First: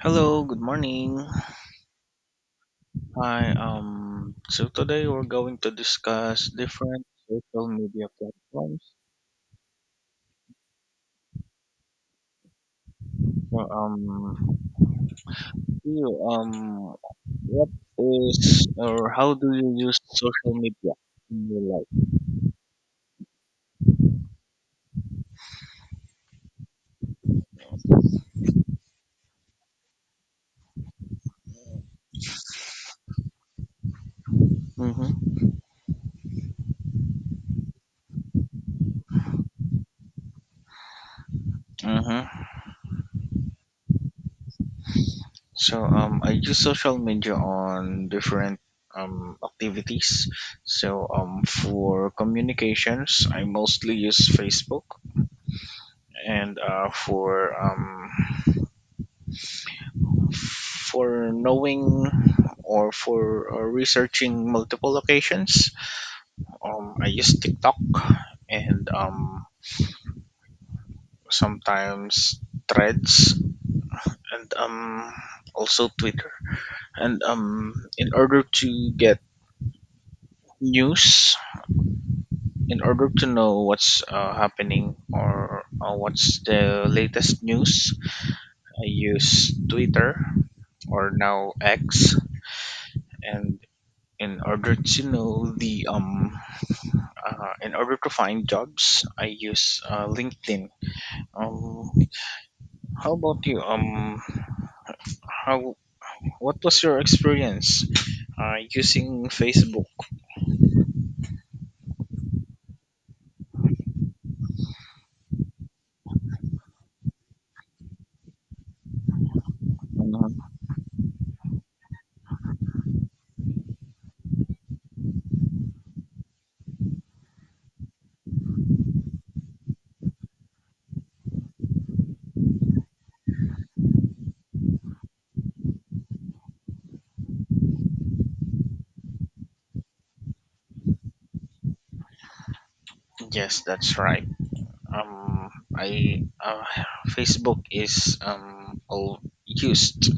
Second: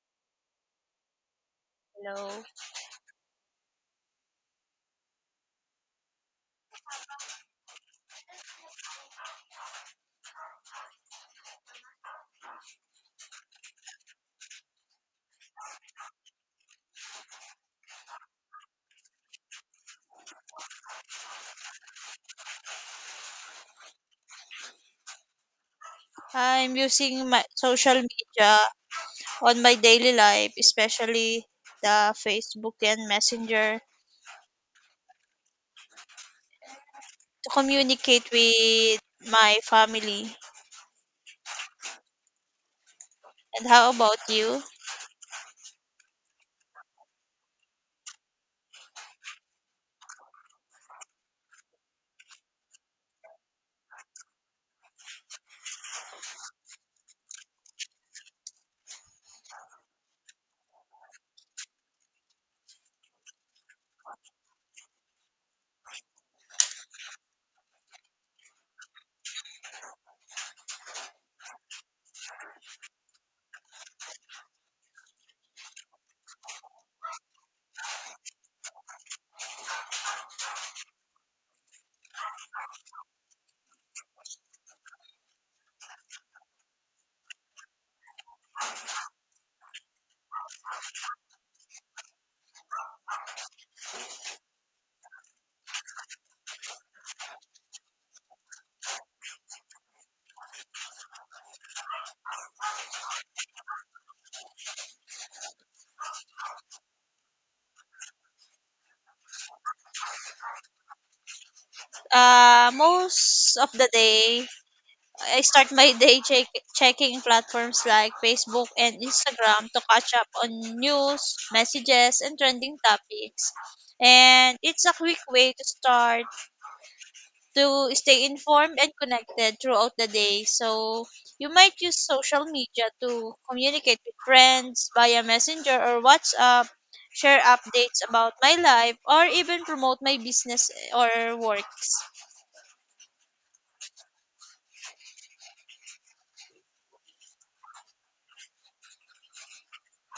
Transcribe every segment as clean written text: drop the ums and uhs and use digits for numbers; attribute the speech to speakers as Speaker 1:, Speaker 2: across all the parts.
Speaker 1: Hello, good morning.
Speaker 2: Hello.
Speaker 1: Hi, so today we're going to discuss different social media platforms. So, um, do you, um, what is or how do you use social media in your life?
Speaker 2: I'm using my social media on my daily life, especially the Facebook and Messenger,
Speaker 1: Mm-hmm.
Speaker 2: to communicate with my family.
Speaker 1: Mm-hmm.
Speaker 2: And how about you?
Speaker 1: I use social media on different activities. For communications, I mostly use Facebook, and for knowing or for researching multiple locations. I use TikTok and sometimes Threads and also Twitter. And in order to get news, in order to know what's happening or what's the latest news, I use Twitter or now X. And in order to know the in order to find jobs, I use LinkedIn. Um, how about you? How? What was your experience using Facebook?
Speaker 2: Most of the day, I start my checking platforms like Facebook and Instagram to catch up
Speaker 1: Mhm.
Speaker 2: on news, messages, and trending topics. And it's a quick way to stay informed and connected throughout the day. So you might use social media to communicate with friends via Messenger or WhatsApp, share updates about my life, or even promote my business or works.
Speaker 1: Yes, that's right. Um, I Facebook is all used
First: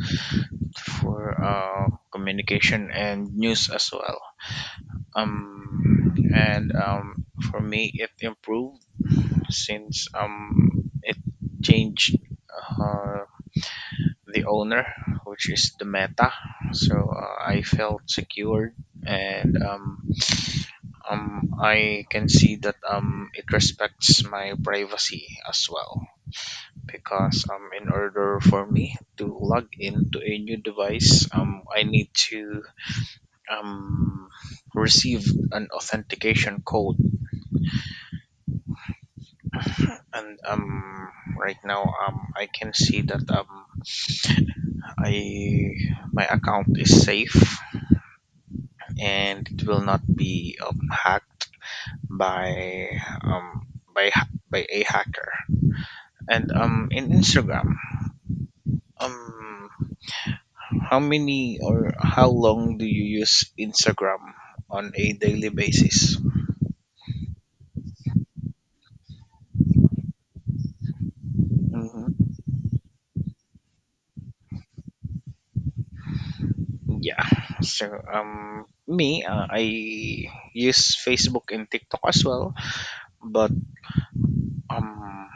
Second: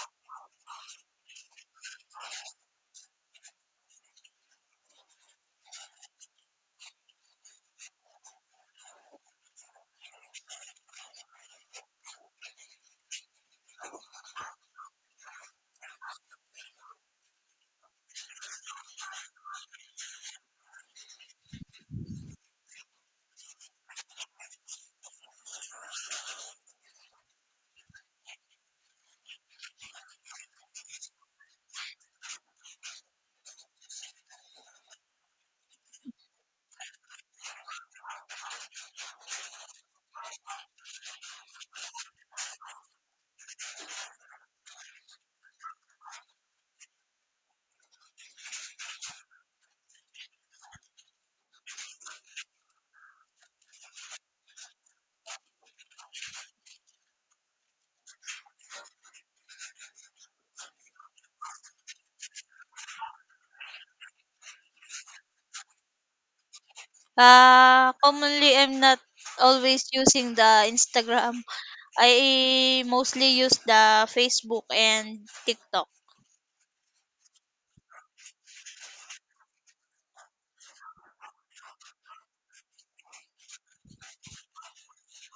Speaker 1: for communication and news as well. And for me, it improved since it changed. Uh, the owner, which is the Meta. So I felt secured, and I can see that it respects my privacy as well. Because in order for me to log into a new device, I need to um, receive an authentication code, and right now I can see that I my account is safe and it will not be hacked by um, by a hacker. And in Instagram, um, how many or how long do you use Instagram on a daily basis?
Speaker 2: Commonly, I'm not always using the Instagram.
Speaker 1: Mm-hmm.
Speaker 2: I mostly use the Facebook and TikTok.
Speaker 1: Yeah. I use Facebook and TikTok as well, but um,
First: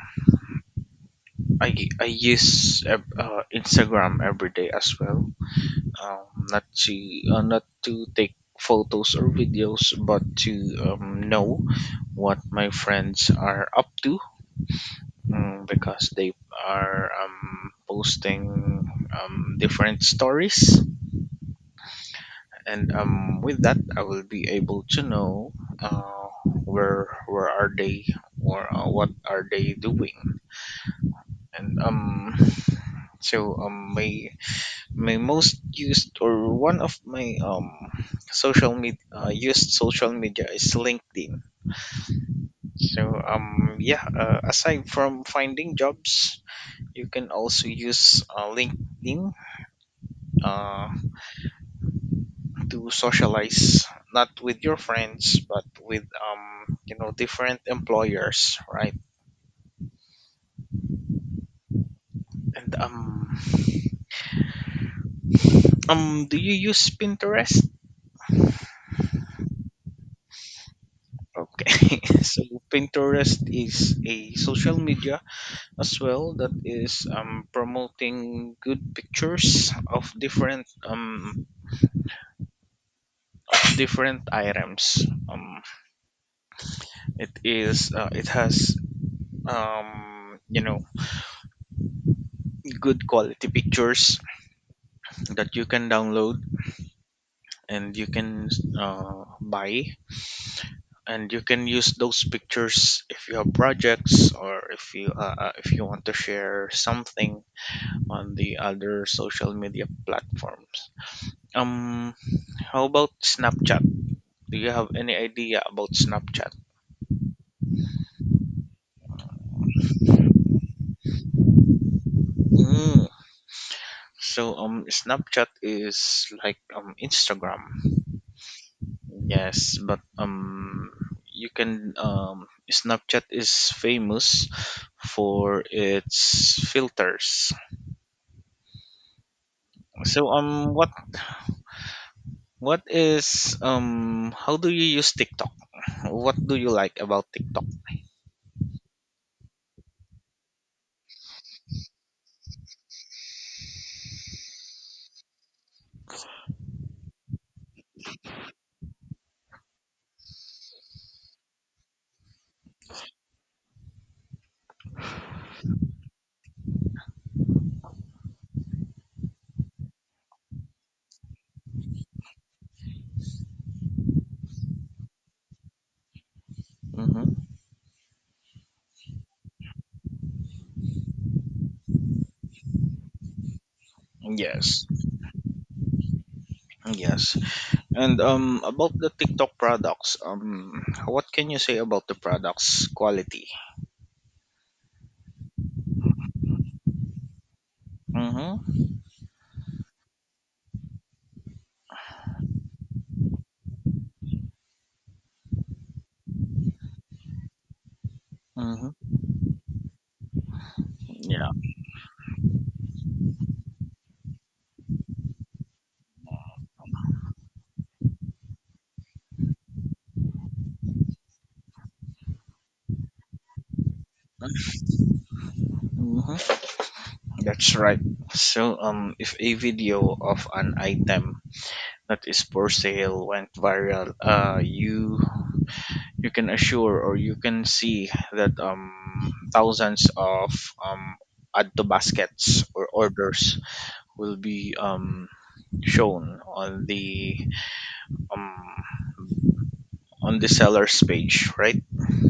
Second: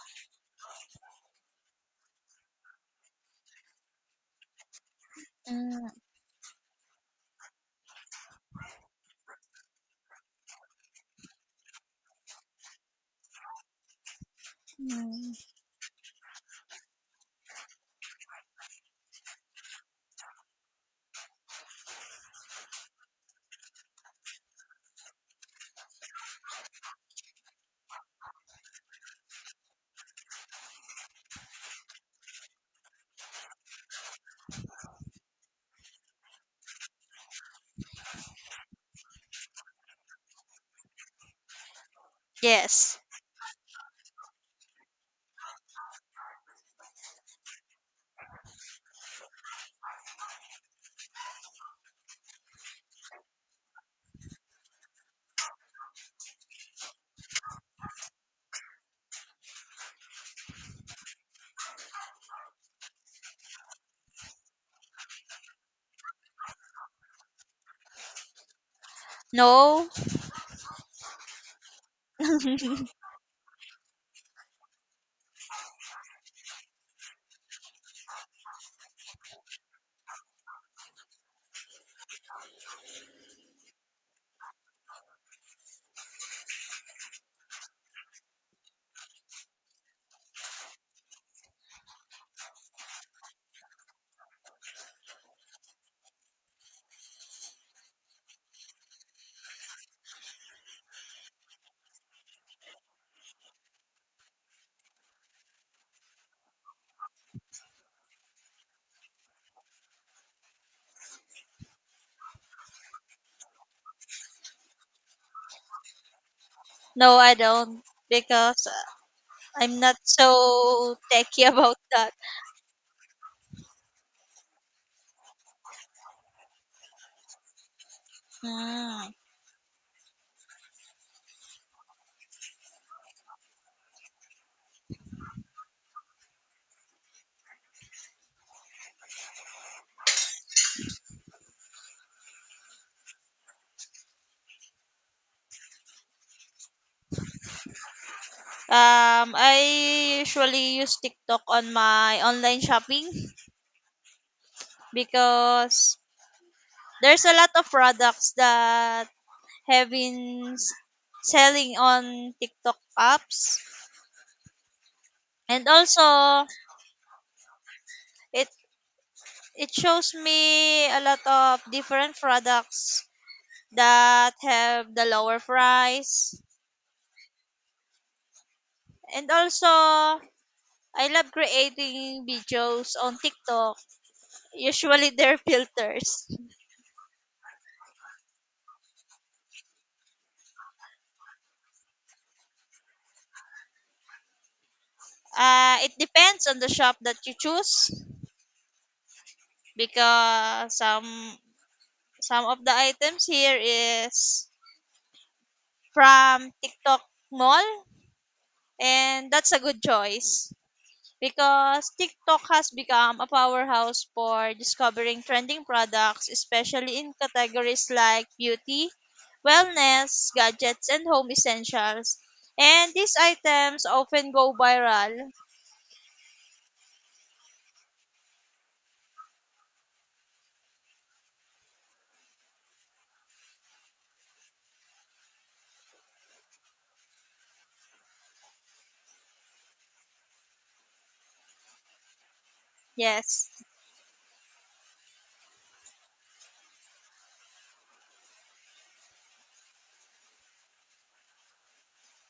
Speaker 1: I I use Instagram every day as well.
Speaker 2: Mm,
Speaker 1: um, not to not to take photos or videos but to know what my friends are up to,
Speaker 2: mm.
Speaker 1: because they are posting different stories, and with that I will be able to know where are they or what are they doing. And so my most used or one of my social media used social media is LinkedIn.
Speaker 2: Yes.
Speaker 1: Yeah, aside from finding jobs, you can also use LinkedIn uh, to socialize, not with your friends but with, you know, different employers, right? and Do you use Pinterest?
Speaker 2: No.
Speaker 1: Okay. so Pinterest is a social media as well that is promoting good pictures of different items. It has, you know, good quality pictures that you can download and you can buy, and you can use those pictures if you have projects or if you want to share something on the other social media platforms. um how about Snapchat? Do you have any idea about Snapchat?
Speaker 2: No, I don't, because I'm not so techy about that.
Speaker 1: Mm. So Snapchat is like Instagram.
Speaker 2: Hmm.
Speaker 1: Yes, but you can, Snapchat is famous for its filters. So what is how do you use TikTok? What do you like about TikTok?
Speaker 2: I usually use TikTok on my online shopping because there's a lot of products that have been s- selling on TikTok apps, and also it it shows me a lot of different products that have the lower price,
Speaker 1: Mm-hmm.
Speaker 2: and also I love creating videos on TikTok.
Speaker 1: Yes.
Speaker 2: Usually they're filters.
Speaker 1: Yes. And about the TikTok products, what can you say about the products quality?
Speaker 2: It depends on the shop that you choose
Speaker 1: Mm-hmm.
Speaker 2: because some of the items here is from TikTok Mall,
Speaker 1: Mm-hmm.
Speaker 2: and that's a good choice
Speaker 1: Yeah.
Speaker 2: because TikTok has become a powerhouse for discovering trending products, especially in categories like beauty, wellness, gadgets and home essentials. And these items often go viral.
Speaker 1: Mm-hmm. That's right. So, if a video of an item that is for sale went viral, you can assure or you can see that thousands of um add to baskets or
Speaker 2: Yes.
Speaker 1: orders will be shown um on the seller's page, right?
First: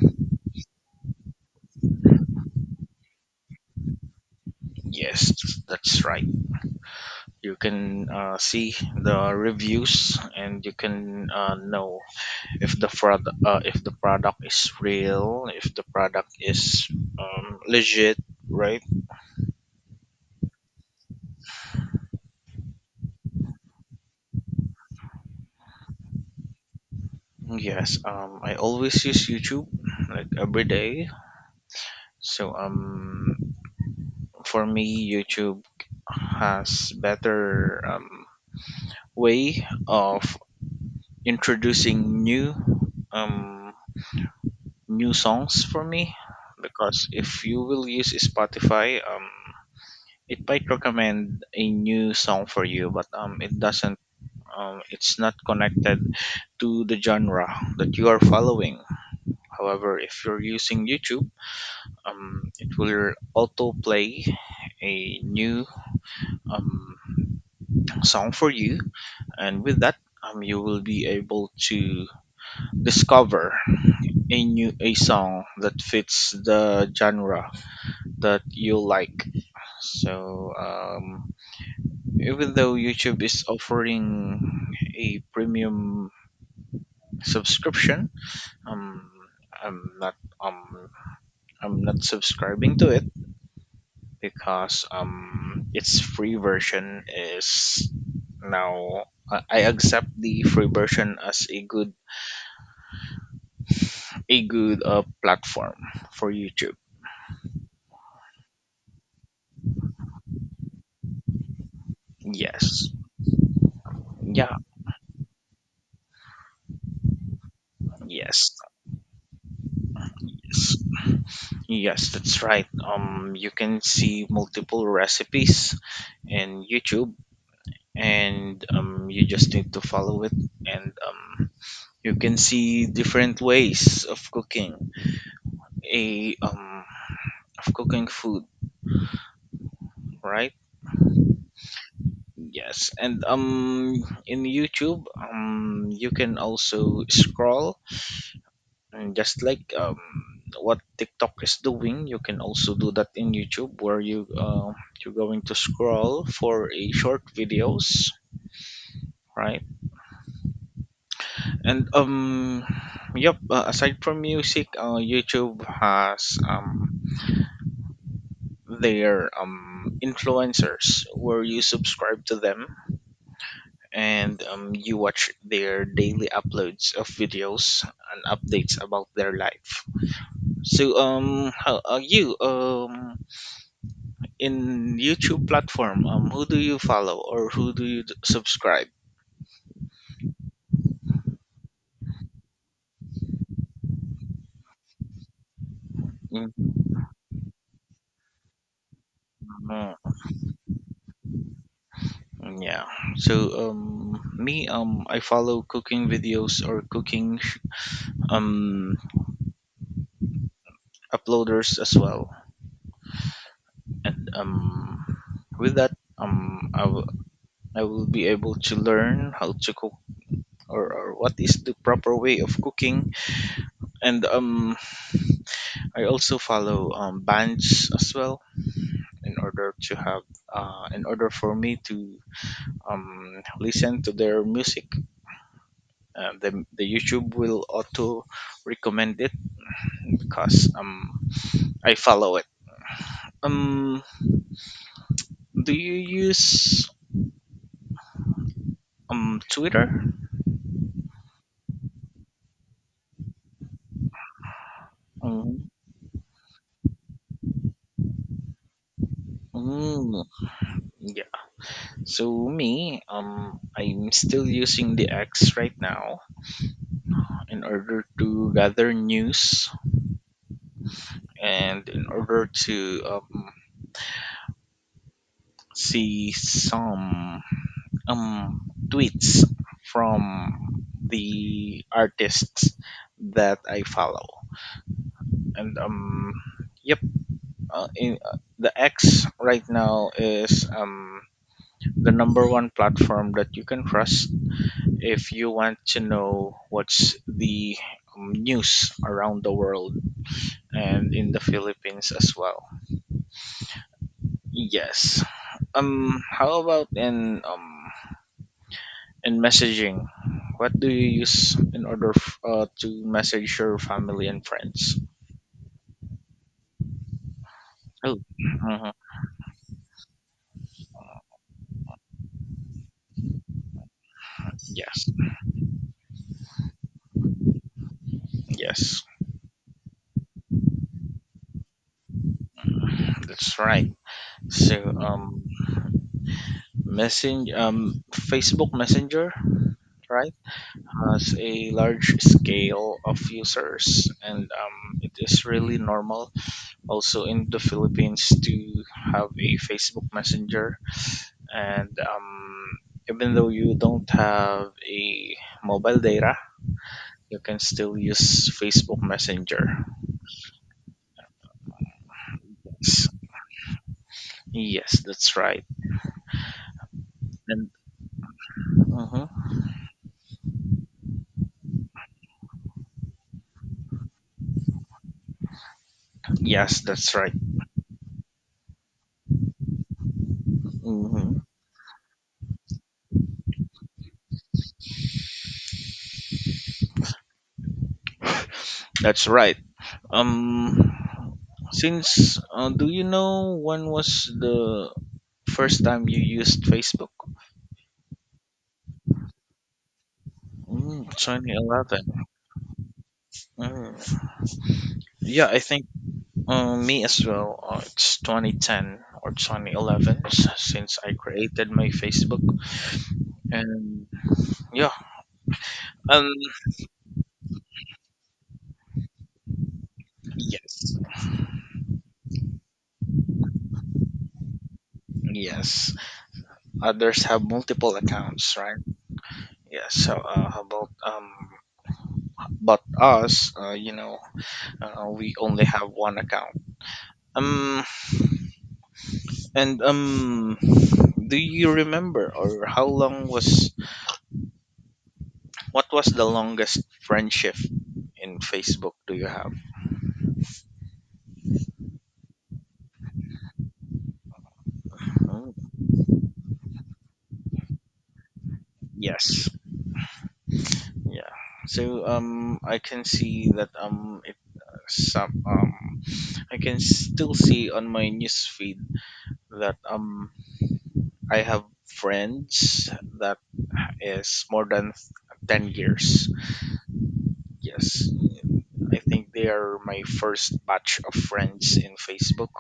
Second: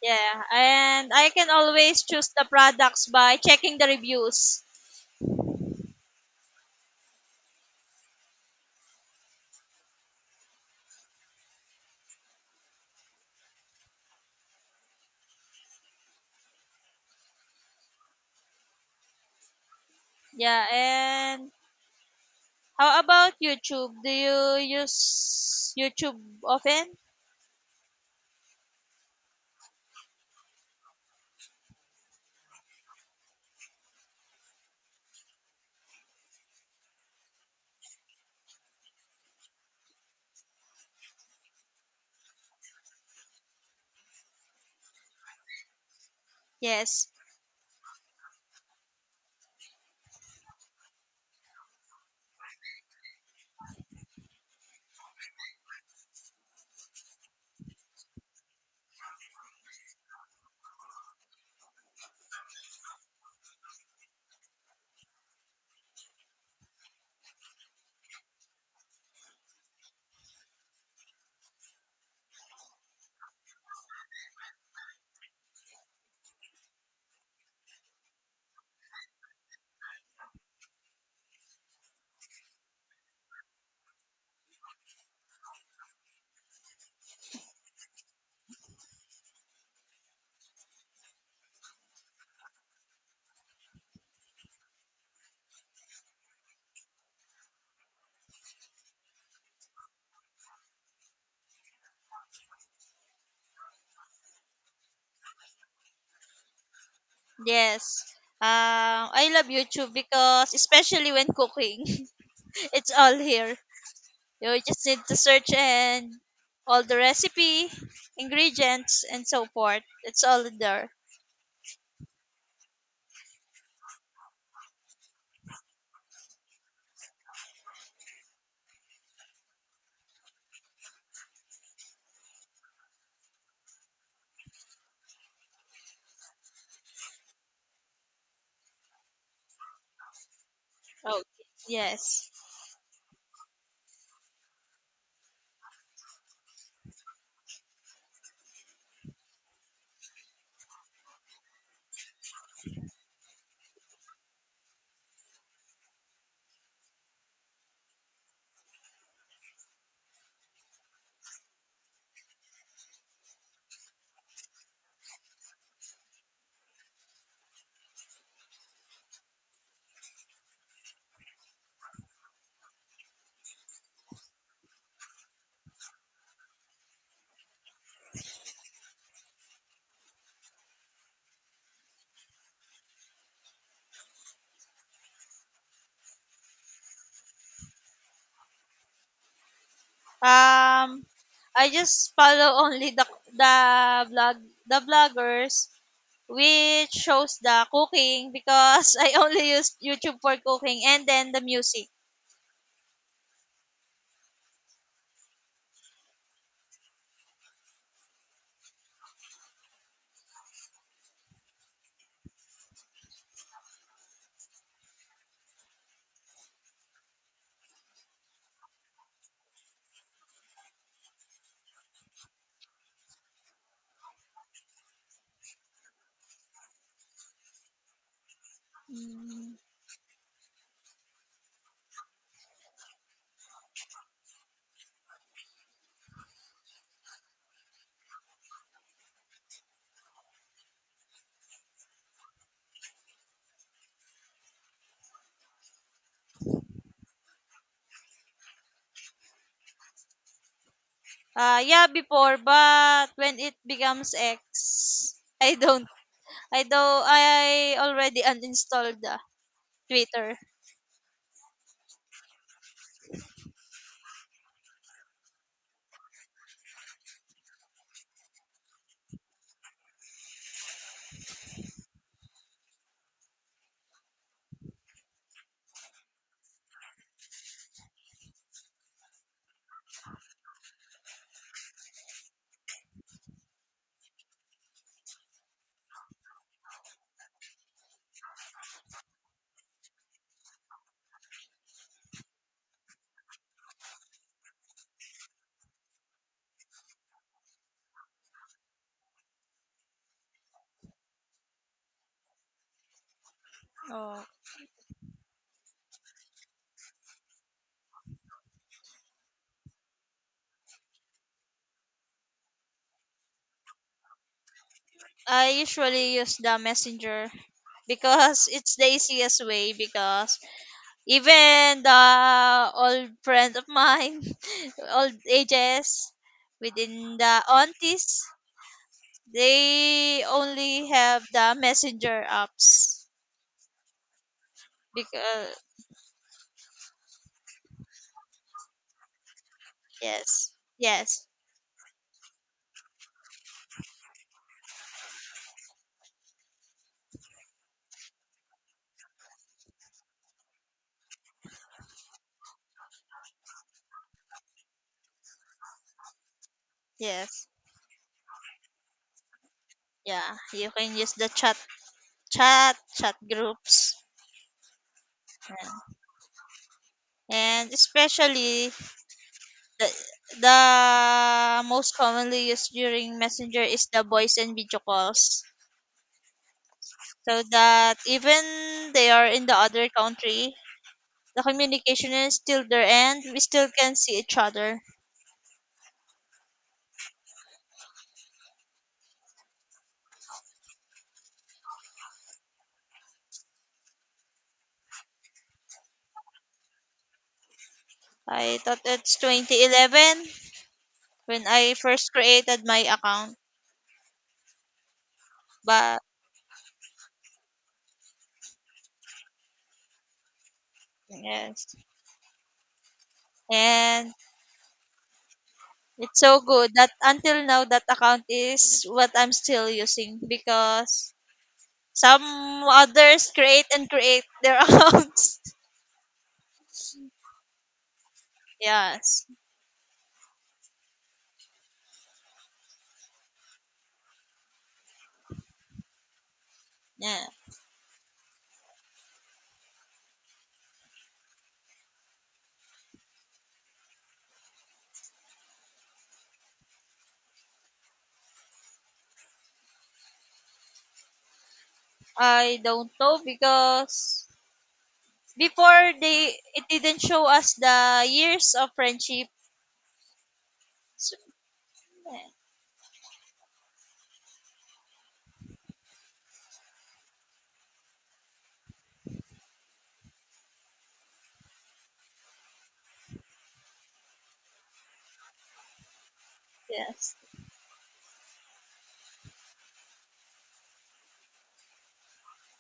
Speaker 2: Yeah, and I can always choose the products by checking the reviews.
Speaker 1: Yes, that's right. You can see the reviews and you can know if the product is real, if the product is legit, right?
Speaker 2: Yeah, and how about YouTube? Do you use YouTube often?
Speaker 1: Yes, I always use YouTube like every day. So for me YouTube has better way of introducing new um, new songs for me, because
Speaker 2: Yes,
Speaker 1: if you will use Spotify, it might recommend a new song for you but it doesn't, it's not connected to the genre that you are following. However, if you're using YouTube, it will auto play a new um, song for you, and with that, you will be able to discover a new, a song that fits the genre that you like. So even though YouTube is offering a premium subscription, um, I'm not um I'm not subscribing to it because its free version is now, I accept the free version as a good, a good platform for YouTube.
Speaker 2: yes. I love YouTube because especially when cooking,
Speaker 1: Yes.
Speaker 2: it's all here.
Speaker 1: Yeah.
Speaker 2: You just need to search, and all the recipe,
Speaker 1: Yes.
Speaker 2: ingredients, and so forth. It's all
Speaker 1: Yes.
Speaker 2: there.
Speaker 1: Yes, that's right. You can see multiple recipes in YouTube, and you just need to follow it, and you can see different ways of cooking a of cooking food, right?
Speaker 2: Oh, yes.
Speaker 1: Yes. and In YouTube, you can also scroll, and just like what TikTok is doing, you can also do that in YouTube, where you're going to scroll for a short videos, right? And yep. Aside from music, YouTube has their influencers where you subscribe to them, and you watch their daily uploads of videos and updates about their life. So how are you in YouTube platform? Who do you follow or who do you subscribe?
Speaker 2: Um, I just follow only the blog the bloggers,
Speaker 1: Mm,
Speaker 2: which shows the cooking because I only use
Speaker 1: mm.
Speaker 2: YouTube for cooking and then the music.
Speaker 1: Mm, yeah. So me I follow cooking videos or cooking um uploaders as well. And with that I will be able to learn how to cook, or what is the proper way of cooking. And I also follow bands as well, in
Speaker 2: Mm.
Speaker 1: order to have in order for me to listen to their music. Uh, the the YouTube will auto recommend it because I follow it. Um, do you use Twitter?
Speaker 2: Yeah, before, but when it becomes X, I
Speaker 1: Mm,
Speaker 2: don't. I don't. I already uninstalled the
Speaker 1: mm,
Speaker 2: Twitter.
Speaker 1: yeah. So me, I'm still using the X right now in order to gather news and in order to see some tweets from the artists that I follow. And yep, in the X right now is the number one platform that you can trust if you want to know what's the news around the world and in the Philippines as well.
Speaker 2: Oh.
Speaker 1: Yes. How about in messaging? What do you use in order to message your family and friends?
Speaker 2: I usually use the Messenger
Speaker 1: Oh,
Speaker 2: because it's the
Speaker 1: mhm,
Speaker 2: easiest way. Because even the old friends of mine,
Speaker 1: yes,
Speaker 2: old ages, within the aunties,
Speaker 1: yes,
Speaker 2: they only have the messenger apps.
Speaker 1: that's right. So
Speaker 2: Because
Speaker 1: Messenger, Facebook Messenger, right,
Speaker 2: yes, yes,
Speaker 1: has a large scale of users, and it is really normal also in the Philippines to have a Facebook Messenger. And even though you don't have a mobile data, you
Speaker 2: yes,
Speaker 1: can still use Facebook Messenger.
Speaker 2: yeah. You can use the chat,
Speaker 1: Yes,
Speaker 2: chat groups,
Speaker 1: yes, that's right.
Speaker 2: yeah.
Speaker 1: And
Speaker 2: And especially
Speaker 1: mhm.
Speaker 2: the the most commonly used during messenger is the voice and video calls,
Speaker 1: Yes, that's right.
Speaker 2: so that even they are in the other country,
Speaker 1: Hmm.
Speaker 2: the communication is still there and we still can see each other.
Speaker 1: That's right. Um, since Do you know when was the first time you used Facebook?
Speaker 2: I thought it's 2011
Speaker 1: Mm,
Speaker 2: when I
Speaker 1: 2011.
Speaker 2: first created my account,
Speaker 1: Mm. Yeah, I think
Speaker 2: but
Speaker 1: me as well. It's 2010 or 2011 since I created
Speaker 2: yes.
Speaker 1: my Facebook. And
Speaker 2: And
Speaker 1: Yeah,
Speaker 2: it's
Speaker 1: um,
Speaker 2: so good that until now that account is what I'm still using,
Speaker 1: yes,
Speaker 2: because some others create their accounts.
Speaker 1: yes. Others have multiple accounts, right?
Speaker 2: Yes,
Speaker 1: Yes. So how about but us, you know, we only have one account.
Speaker 2: yeah.
Speaker 1: Um, And do you remember, or how long was what was the longest friendship in Facebook do you have?
Speaker 2: I don't know because
Speaker 1: Oh,
Speaker 2: before they it didn't show us the years of friendship.
Speaker 1: yes.
Speaker 2: So,
Speaker 1: Yeah. So I can see that it some I can still see on my news feed that I have friends that is more than 10 years.
Speaker 2: yes.
Speaker 1: Yes, I think they are my first batch of friends in Facebook.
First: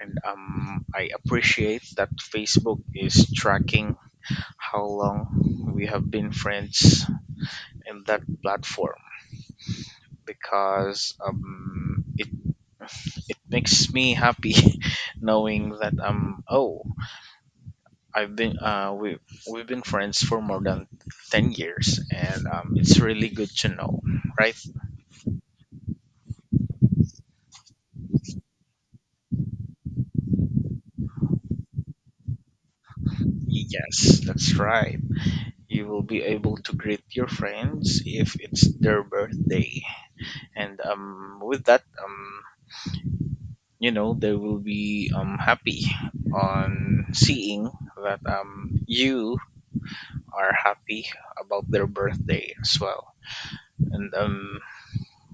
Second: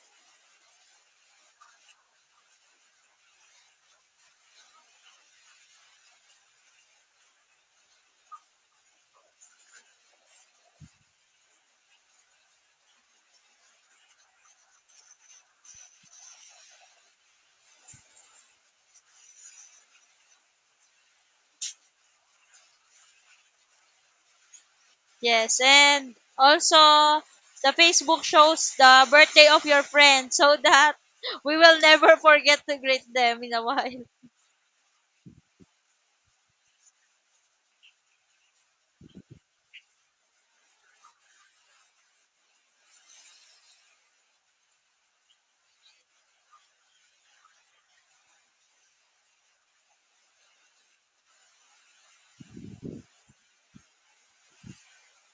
Speaker 1: And I appreciate that Facebook is tracking how long we have been friends in that platform, because it makes me happy knowing that, oh, I've been, we've been friends for more than 10 years, and it's really good to know, right?
Speaker 2: Yes, and also the Facebook shows the birthday of your friend so that we will never forget to greet them in a while.
Speaker 1: Yes, that's right. You will be able to greet your friends if it's their birthday, and with that, you know, they will be happy on seeing that you are happy about their birthday as well. And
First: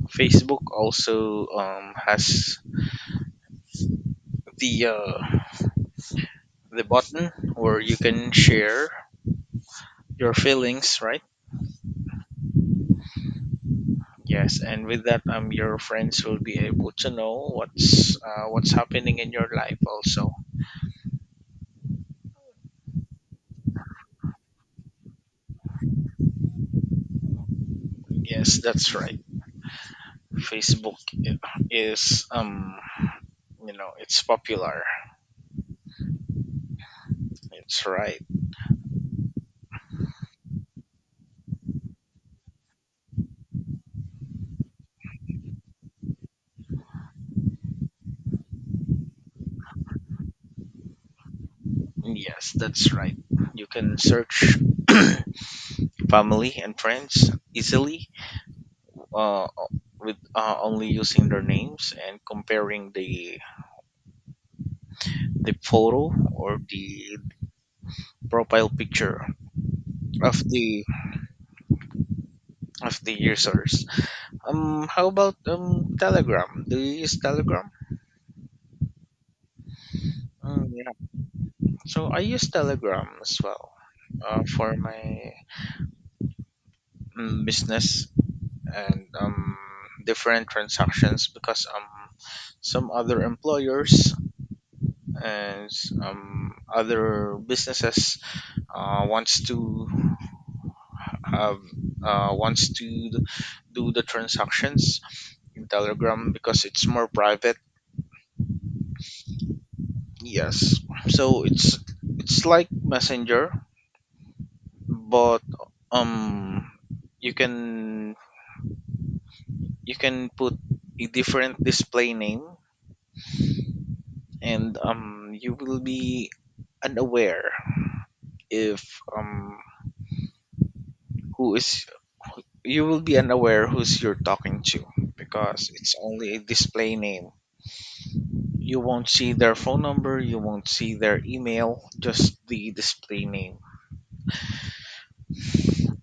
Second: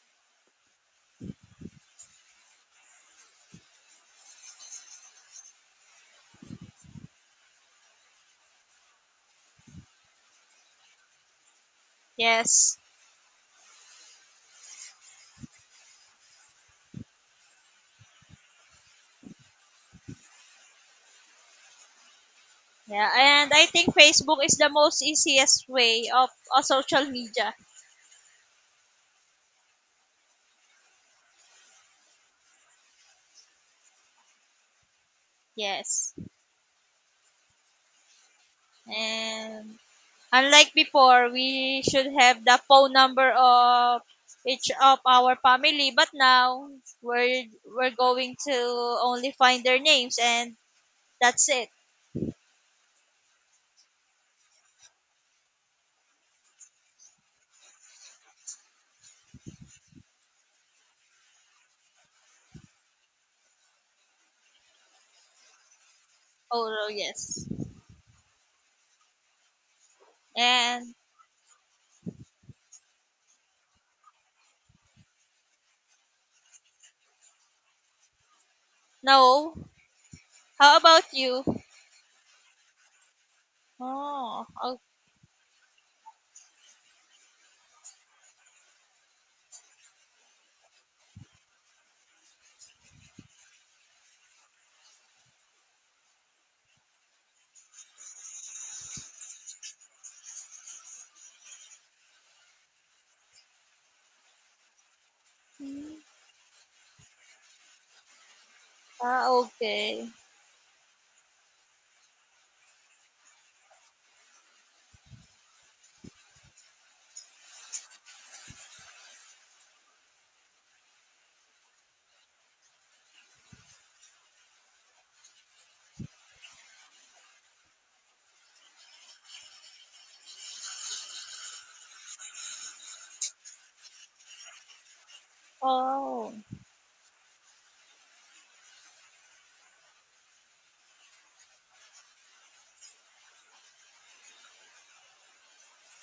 Speaker 1: Facebook also has the uh the button where you can share your feelings, right?
Speaker 2: Yes.
Speaker 1: Yes, and with that, your friends will be able to know what's happening in your life also.
Speaker 2: Yeah, and I think Facebook is the most easiest way of a social media.
Speaker 1: Yes, that's right. facebook i- is, you know, it's popular.
Speaker 2: Yes.
Speaker 1: That's right.
Speaker 2: And unlike before, we should have the phone number of each of our family, but now we're going to only find their names, and that's it.
Speaker 1: Yes, that's right. You can search family and friends easily, uh, with only using their names and comparing the photo or
Speaker 2: Oh
Speaker 1: the
Speaker 2: yes.
Speaker 1: profile picture of the
Speaker 2: And
Speaker 1: of the users. How about Telegram? Do you use Telegram?
Speaker 2: no.
Speaker 1: Mm,
Speaker 2: How
Speaker 1: yeah.
Speaker 2: about you?
Speaker 1: So I use Telegram as well for
Speaker 2: Oh,
Speaker 1: my business and different transactions because some other employers and some other businesses wants to have wants to do the transactions in
Speaker 2: okay.
Speaker 1: Telegram because it's more private.
Speaker 2: Ah, okay.
Speaker 1: Yes, so it's like Messenger, but um you can you can put a different display name, and you will be unaware if who is you will be unaware who's you're talking to, because it's
Speaker 2: Oh,
Speaker 1: only a display name. You won't see their phone number, you won't see their email, just the display name.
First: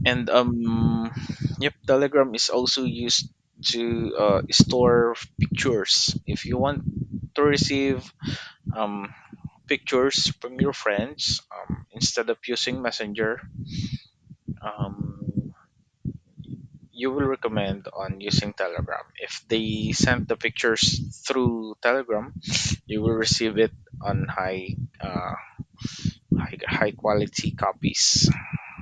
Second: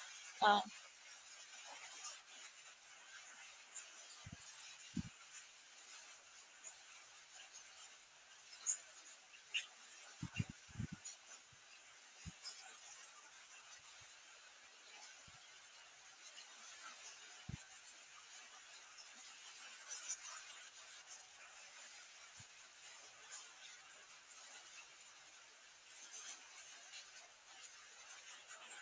Speaker 1: And
Speaker 2: ah.
Speaker 1: Yep, Telegram is also used to store pictures. If you want to receive um, pictures from your friends, instead of using Messenger, um, you will recommend on using Telegram. If they send the pictures through Telegram, you will receive it on high, high quality copies.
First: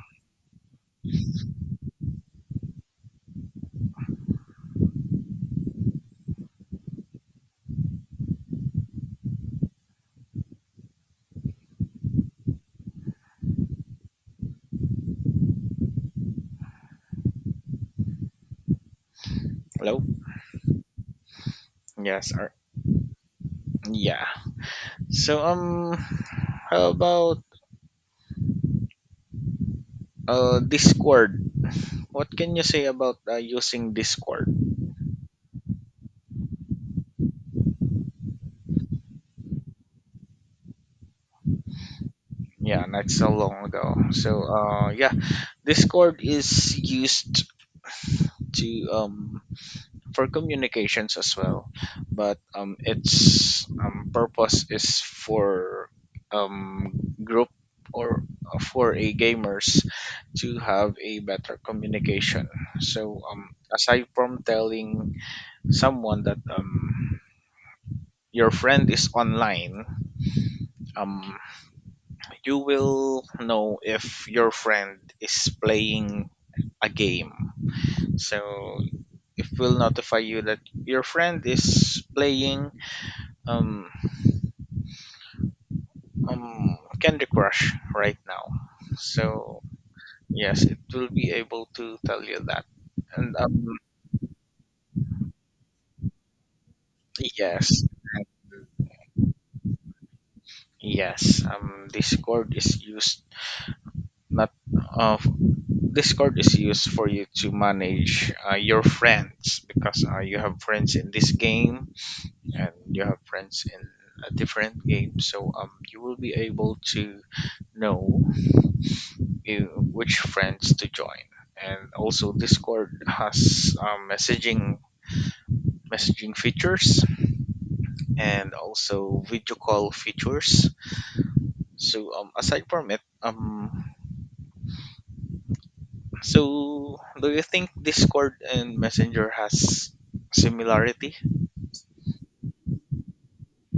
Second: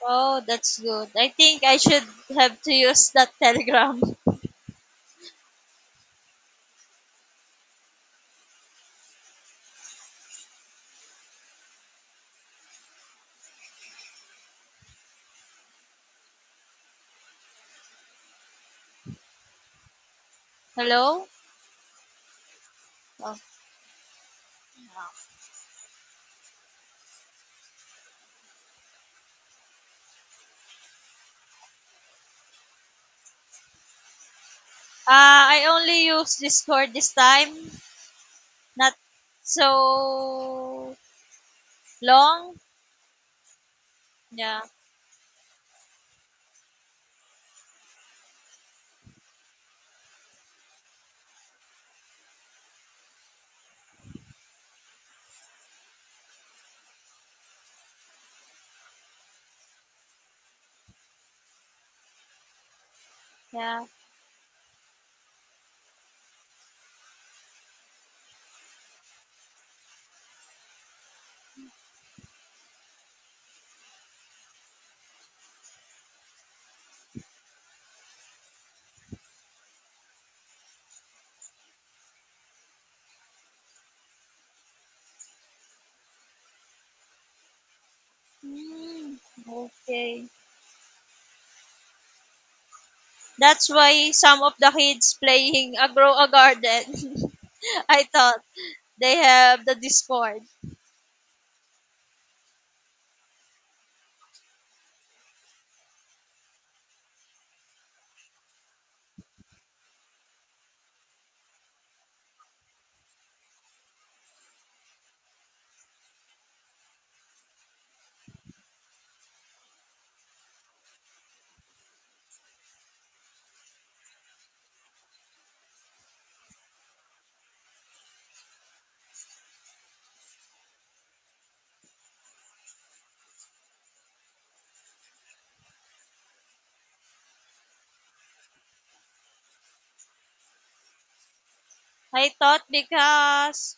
Speaker 2: Oh, that's good. I think I should have to use that Telegram.
Speaker 1: Hello.
Speaker 2: Hello?
Speaker 1: Yes.
Speaker 2: Oh.
Speaker 1: Yeah. So how about Discord? What can you say about using Discord?
Speaker 2: Ah, I only use Discord this time. Not so long?
Speaker 1: Yeah, not so long ago. So
Speaker 2: Yeah,
Speaker 1: uh, yeah, Discord is used to for communications as well, but its purpose is for um, group or for a gamers, to have a better communication. So
Speaker 2: yeah.
Speaker 1: aside from telling someone that your friend is online, um, you will know if your friend is playing a game, so it will notify you that your friend is playing um, Candy Crush right now.
Speaker 2: Hmm,
Speaker 1: So
Speaker 2: okay.
Speaker 1: yes, it will be able to tell you that. And
Speaker 2: That's
Speaker 1: um
Speaker 2: why some of the kids playing a grow a garden.
Speaker 1: yes,
Speaker 2: I thought they have the Discord.
Speaker 1: yes, Discord is used not of Discord is used for you to manage your friends, because you have friends in this game and you have friends in a different game. So you will be able to know which friends to join. And also Discord has messaging features, and also video call features. So aside from it, so do you think Discord and Messenger has similarity?
Speaker 2: I thought, because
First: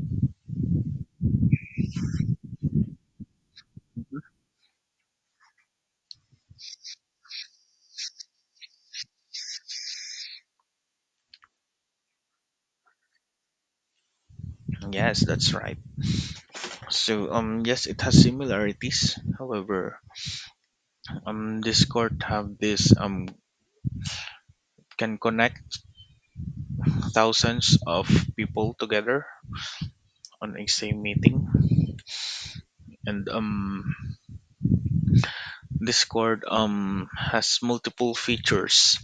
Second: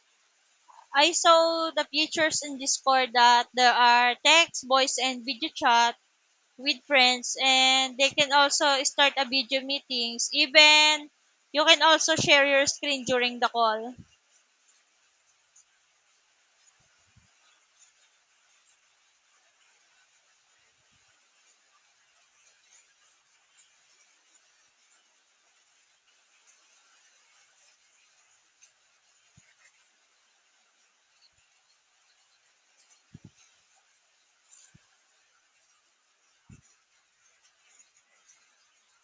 Speaker 2: I saw the features in Discord that there are text, voice, and video chat with friends, and they can also start a video meetings. Even you can also share your screen during the call.
Speaker 1: Yes, that's right. So yes, it has similarities. However, Discord have this, can connect thousands of people together on a same meeting. And Discord, has multiple features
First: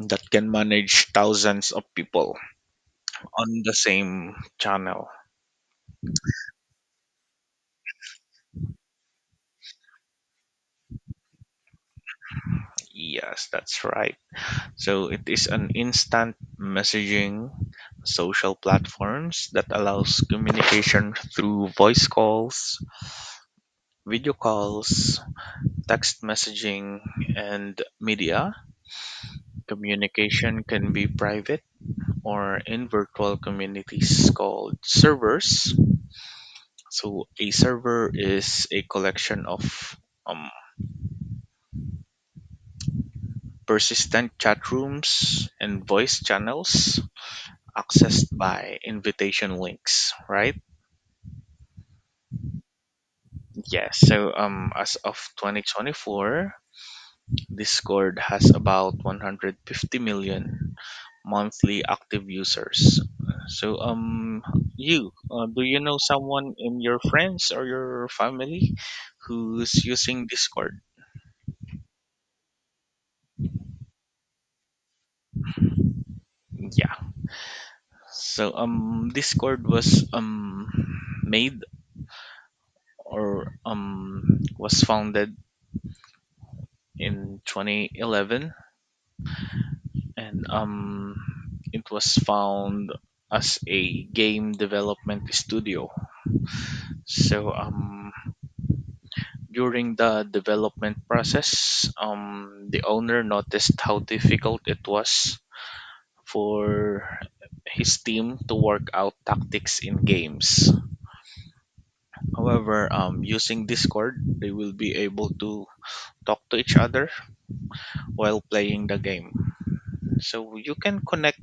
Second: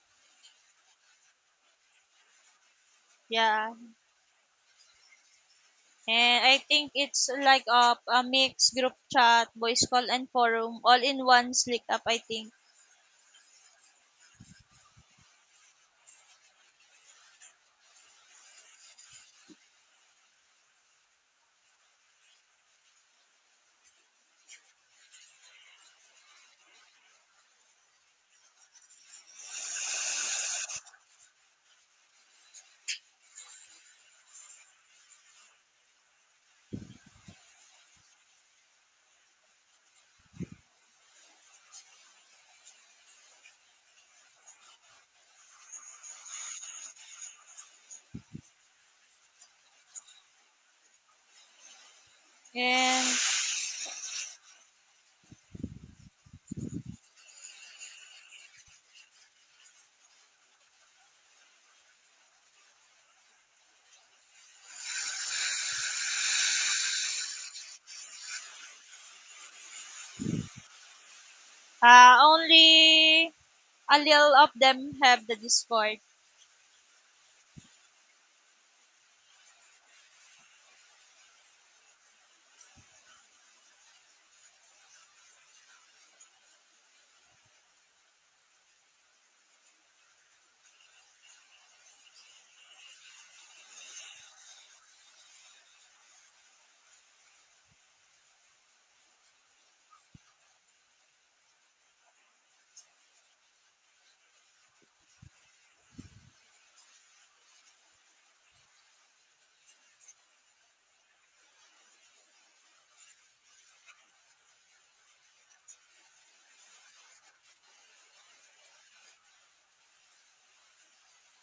Speaker 1: that can manage thousands of people on
Speaker 2: Yeah.
Speaker 1: the same channel.
Speaker 2: And I think it's like a mix group chat, voice call, and forum all in one slick up, I think.
Speaker 1: Yes, that's right. So it is an instant messaging social platforms that allows communication through voice calls, video calls, text messaging, and media. Communication can be private or in virtual communities called servers. So a server is a collection of um, persistent chat rooms and voice channels, accessed by invitation links, right?
Speaker 2: And
Speaker 1: Yes. So as of 2024, Discord has about 150 million monthly active users. So you do you know someone in your friends or your family who's using Discord?
Speaker 2: only a little of them have the Discord.
Speaker 1: Yeah. So Discord was made or was founded in 2011, and it was found as a game development studio. So during the development process, the owner noticed how difficult it was for his team to work out tactics in games. However, using Discord, they will be able to talk to each other while playing the game. So you can connect,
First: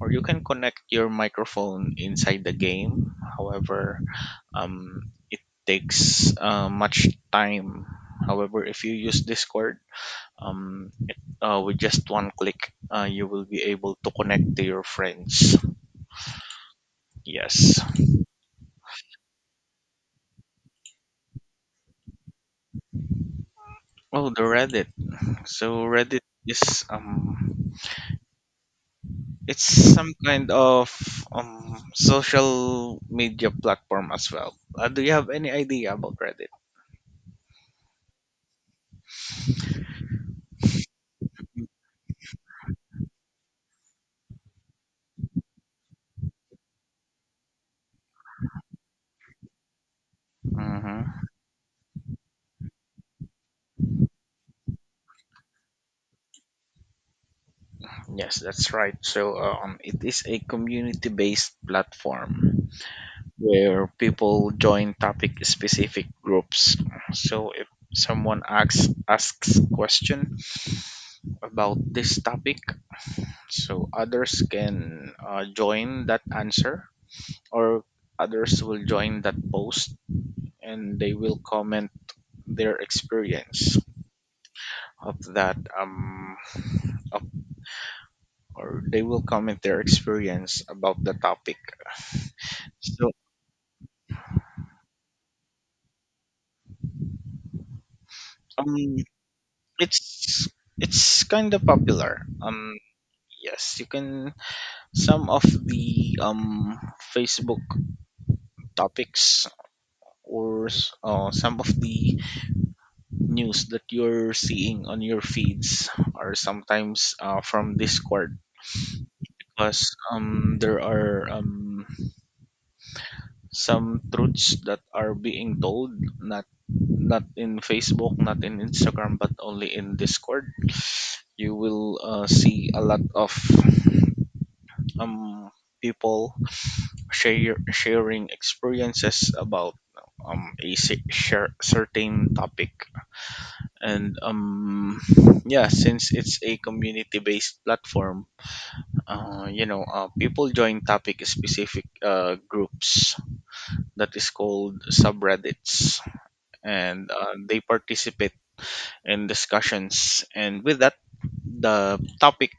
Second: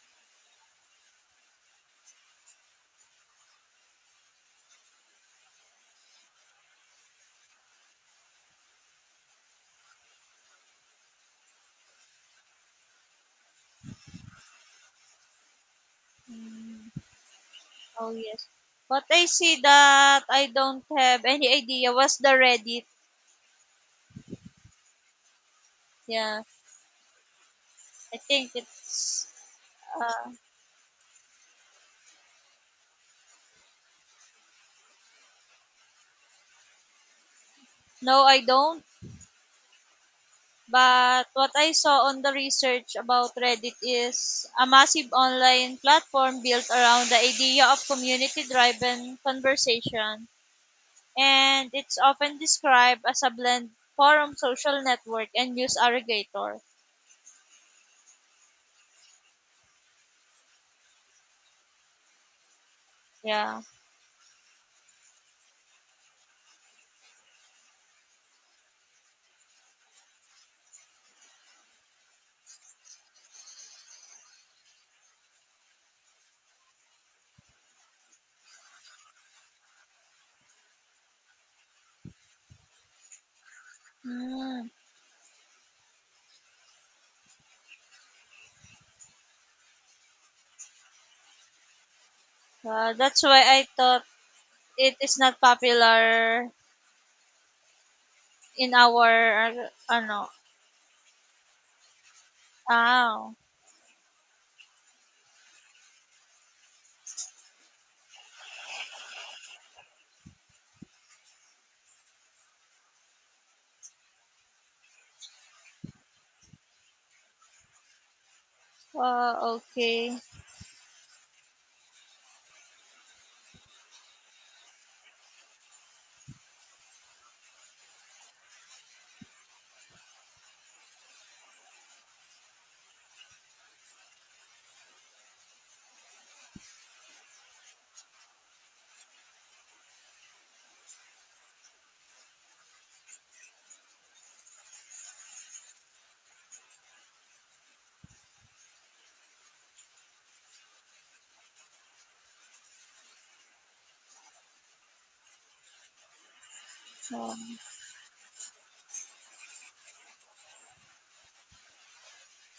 Speaker 1: or you can connect your microphone inside the game. However, it takes much time. However, if you use Discord, with just one click, you will be able to connect to your friends.
Speaker 2: Mm,
Speaker 1: Yes.
Speaker 2: oh, yes. What I see that I don't have any idea was the Reddit.
Speaker 1: Oh, the Reddit. So Reddit
Speaker 2: Yeah.
Speaker 1: is
Speaker 2: I think it's.
Speaker 1: it's some
Speaker 2: Uh,
Speaker 1: kind of social media platform as well. Do you have any idea about Reddit?
Speaker 2: no, I don't. But what I saw on the research about Reddit is a massive online platform built around the idea of community driven conversation.
Speaker 1: Mm-hmm.
Speaker 2: And it's often described as a blend forum, social network, and news aggregator.
Speaker 1: Yes, that's right. So it is a community-based platform
Speaker 2: Yeah.
Speaker 1: where people join topic-specific groups. So if someone asks question about this topic, so others can join that answer, or others will join that post, and they will comment their experience
Speaker 2: Mm.
Speaker 1: of that of, or they will comment their experience about the topic. So
Speaker 2: That's why I thought it is not popular in
Speaker 1: um
Speaker 2: our, ano,
Speaker 1: it's it's kind of popular.
Speaker 2: ah,
Speaker 1: Yes, you can, some of the Facebook topics, or some of the news that you're seeing on your feeds, are sometimes from Discord. Because
Speaker 2: okay.
Speaker 1: there are some truths that are being told, not in Facebook, not in Instagram, but only in Discord. You will see a lot of um people share sharing experiences about certain topic. And yeah, since it's a community based platform, people join topic specific groups that is called subreddits, and
Speaker 2: Um,
Speaker 1: they participate in discussions. And with that, the topic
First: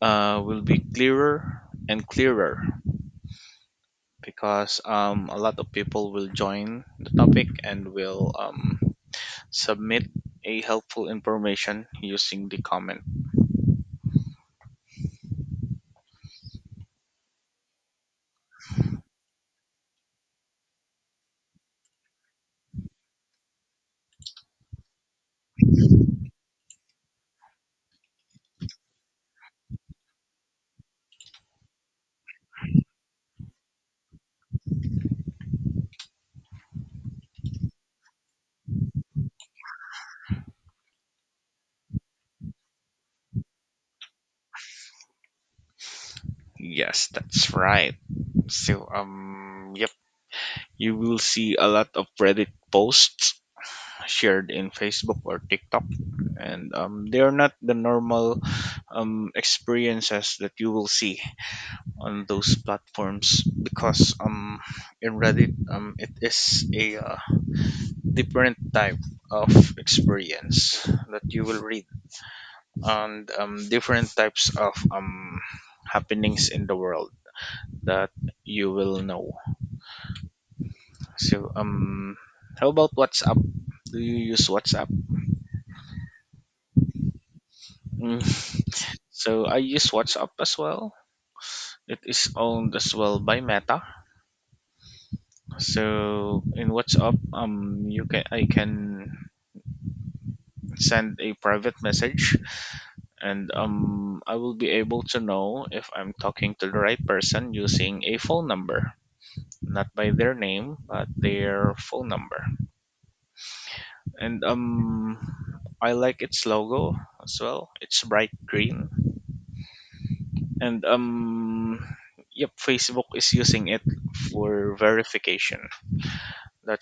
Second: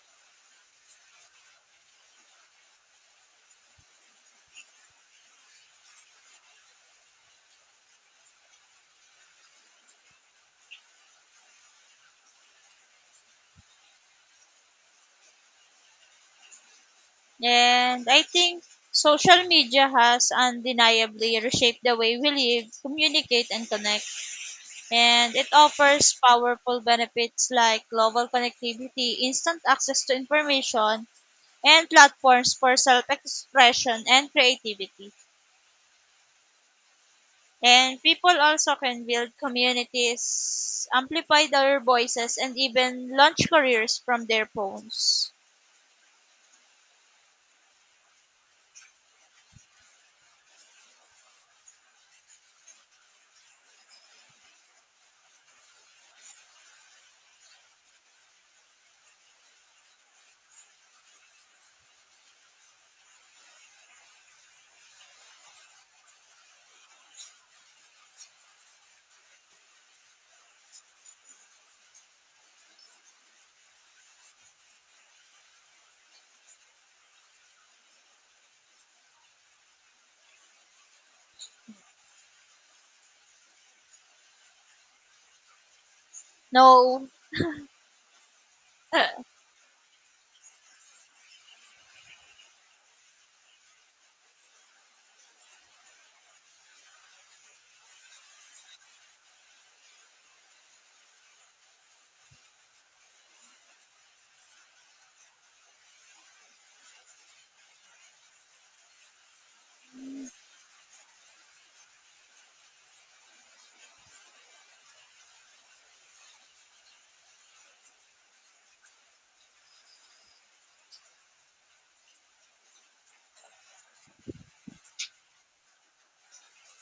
Speaker 1: will be clearer and clearer, because a lot of people will join the topic and will submit a helpful information using the comment.
Speaker 2: And I think social media has undeniably reshaped the way we live, communicate, and connect. And it offers powerful benefits like global connectivity, instant access to information, and platforms for self expression and creativity. And people also can build communities, amplify their voices, and even launch careers from their phones.
Speaker 1: Yes, that's right. So, yep, you will see a lot of Reddit posts shared in Facebook or TikTok, and they are not the normal experiences that you will see on those platforms, because in Reddit it is a different type of experience that you will read, and different types of happenings in the world that you will know. So how about WhatsApp? Do you use WhatsApp?
Speaker 2: No.
Speaker 1: Mm. So I use WhatsApp as well. It is owned as well by Meta. So in WhatsApp, you can I can send a private message, and I will be able to know if I'm talking to the right person using a phone number, not by their name, but their phone number. And I like its logo as well. It's bright green, and yep, Facebook is using it for verification. That's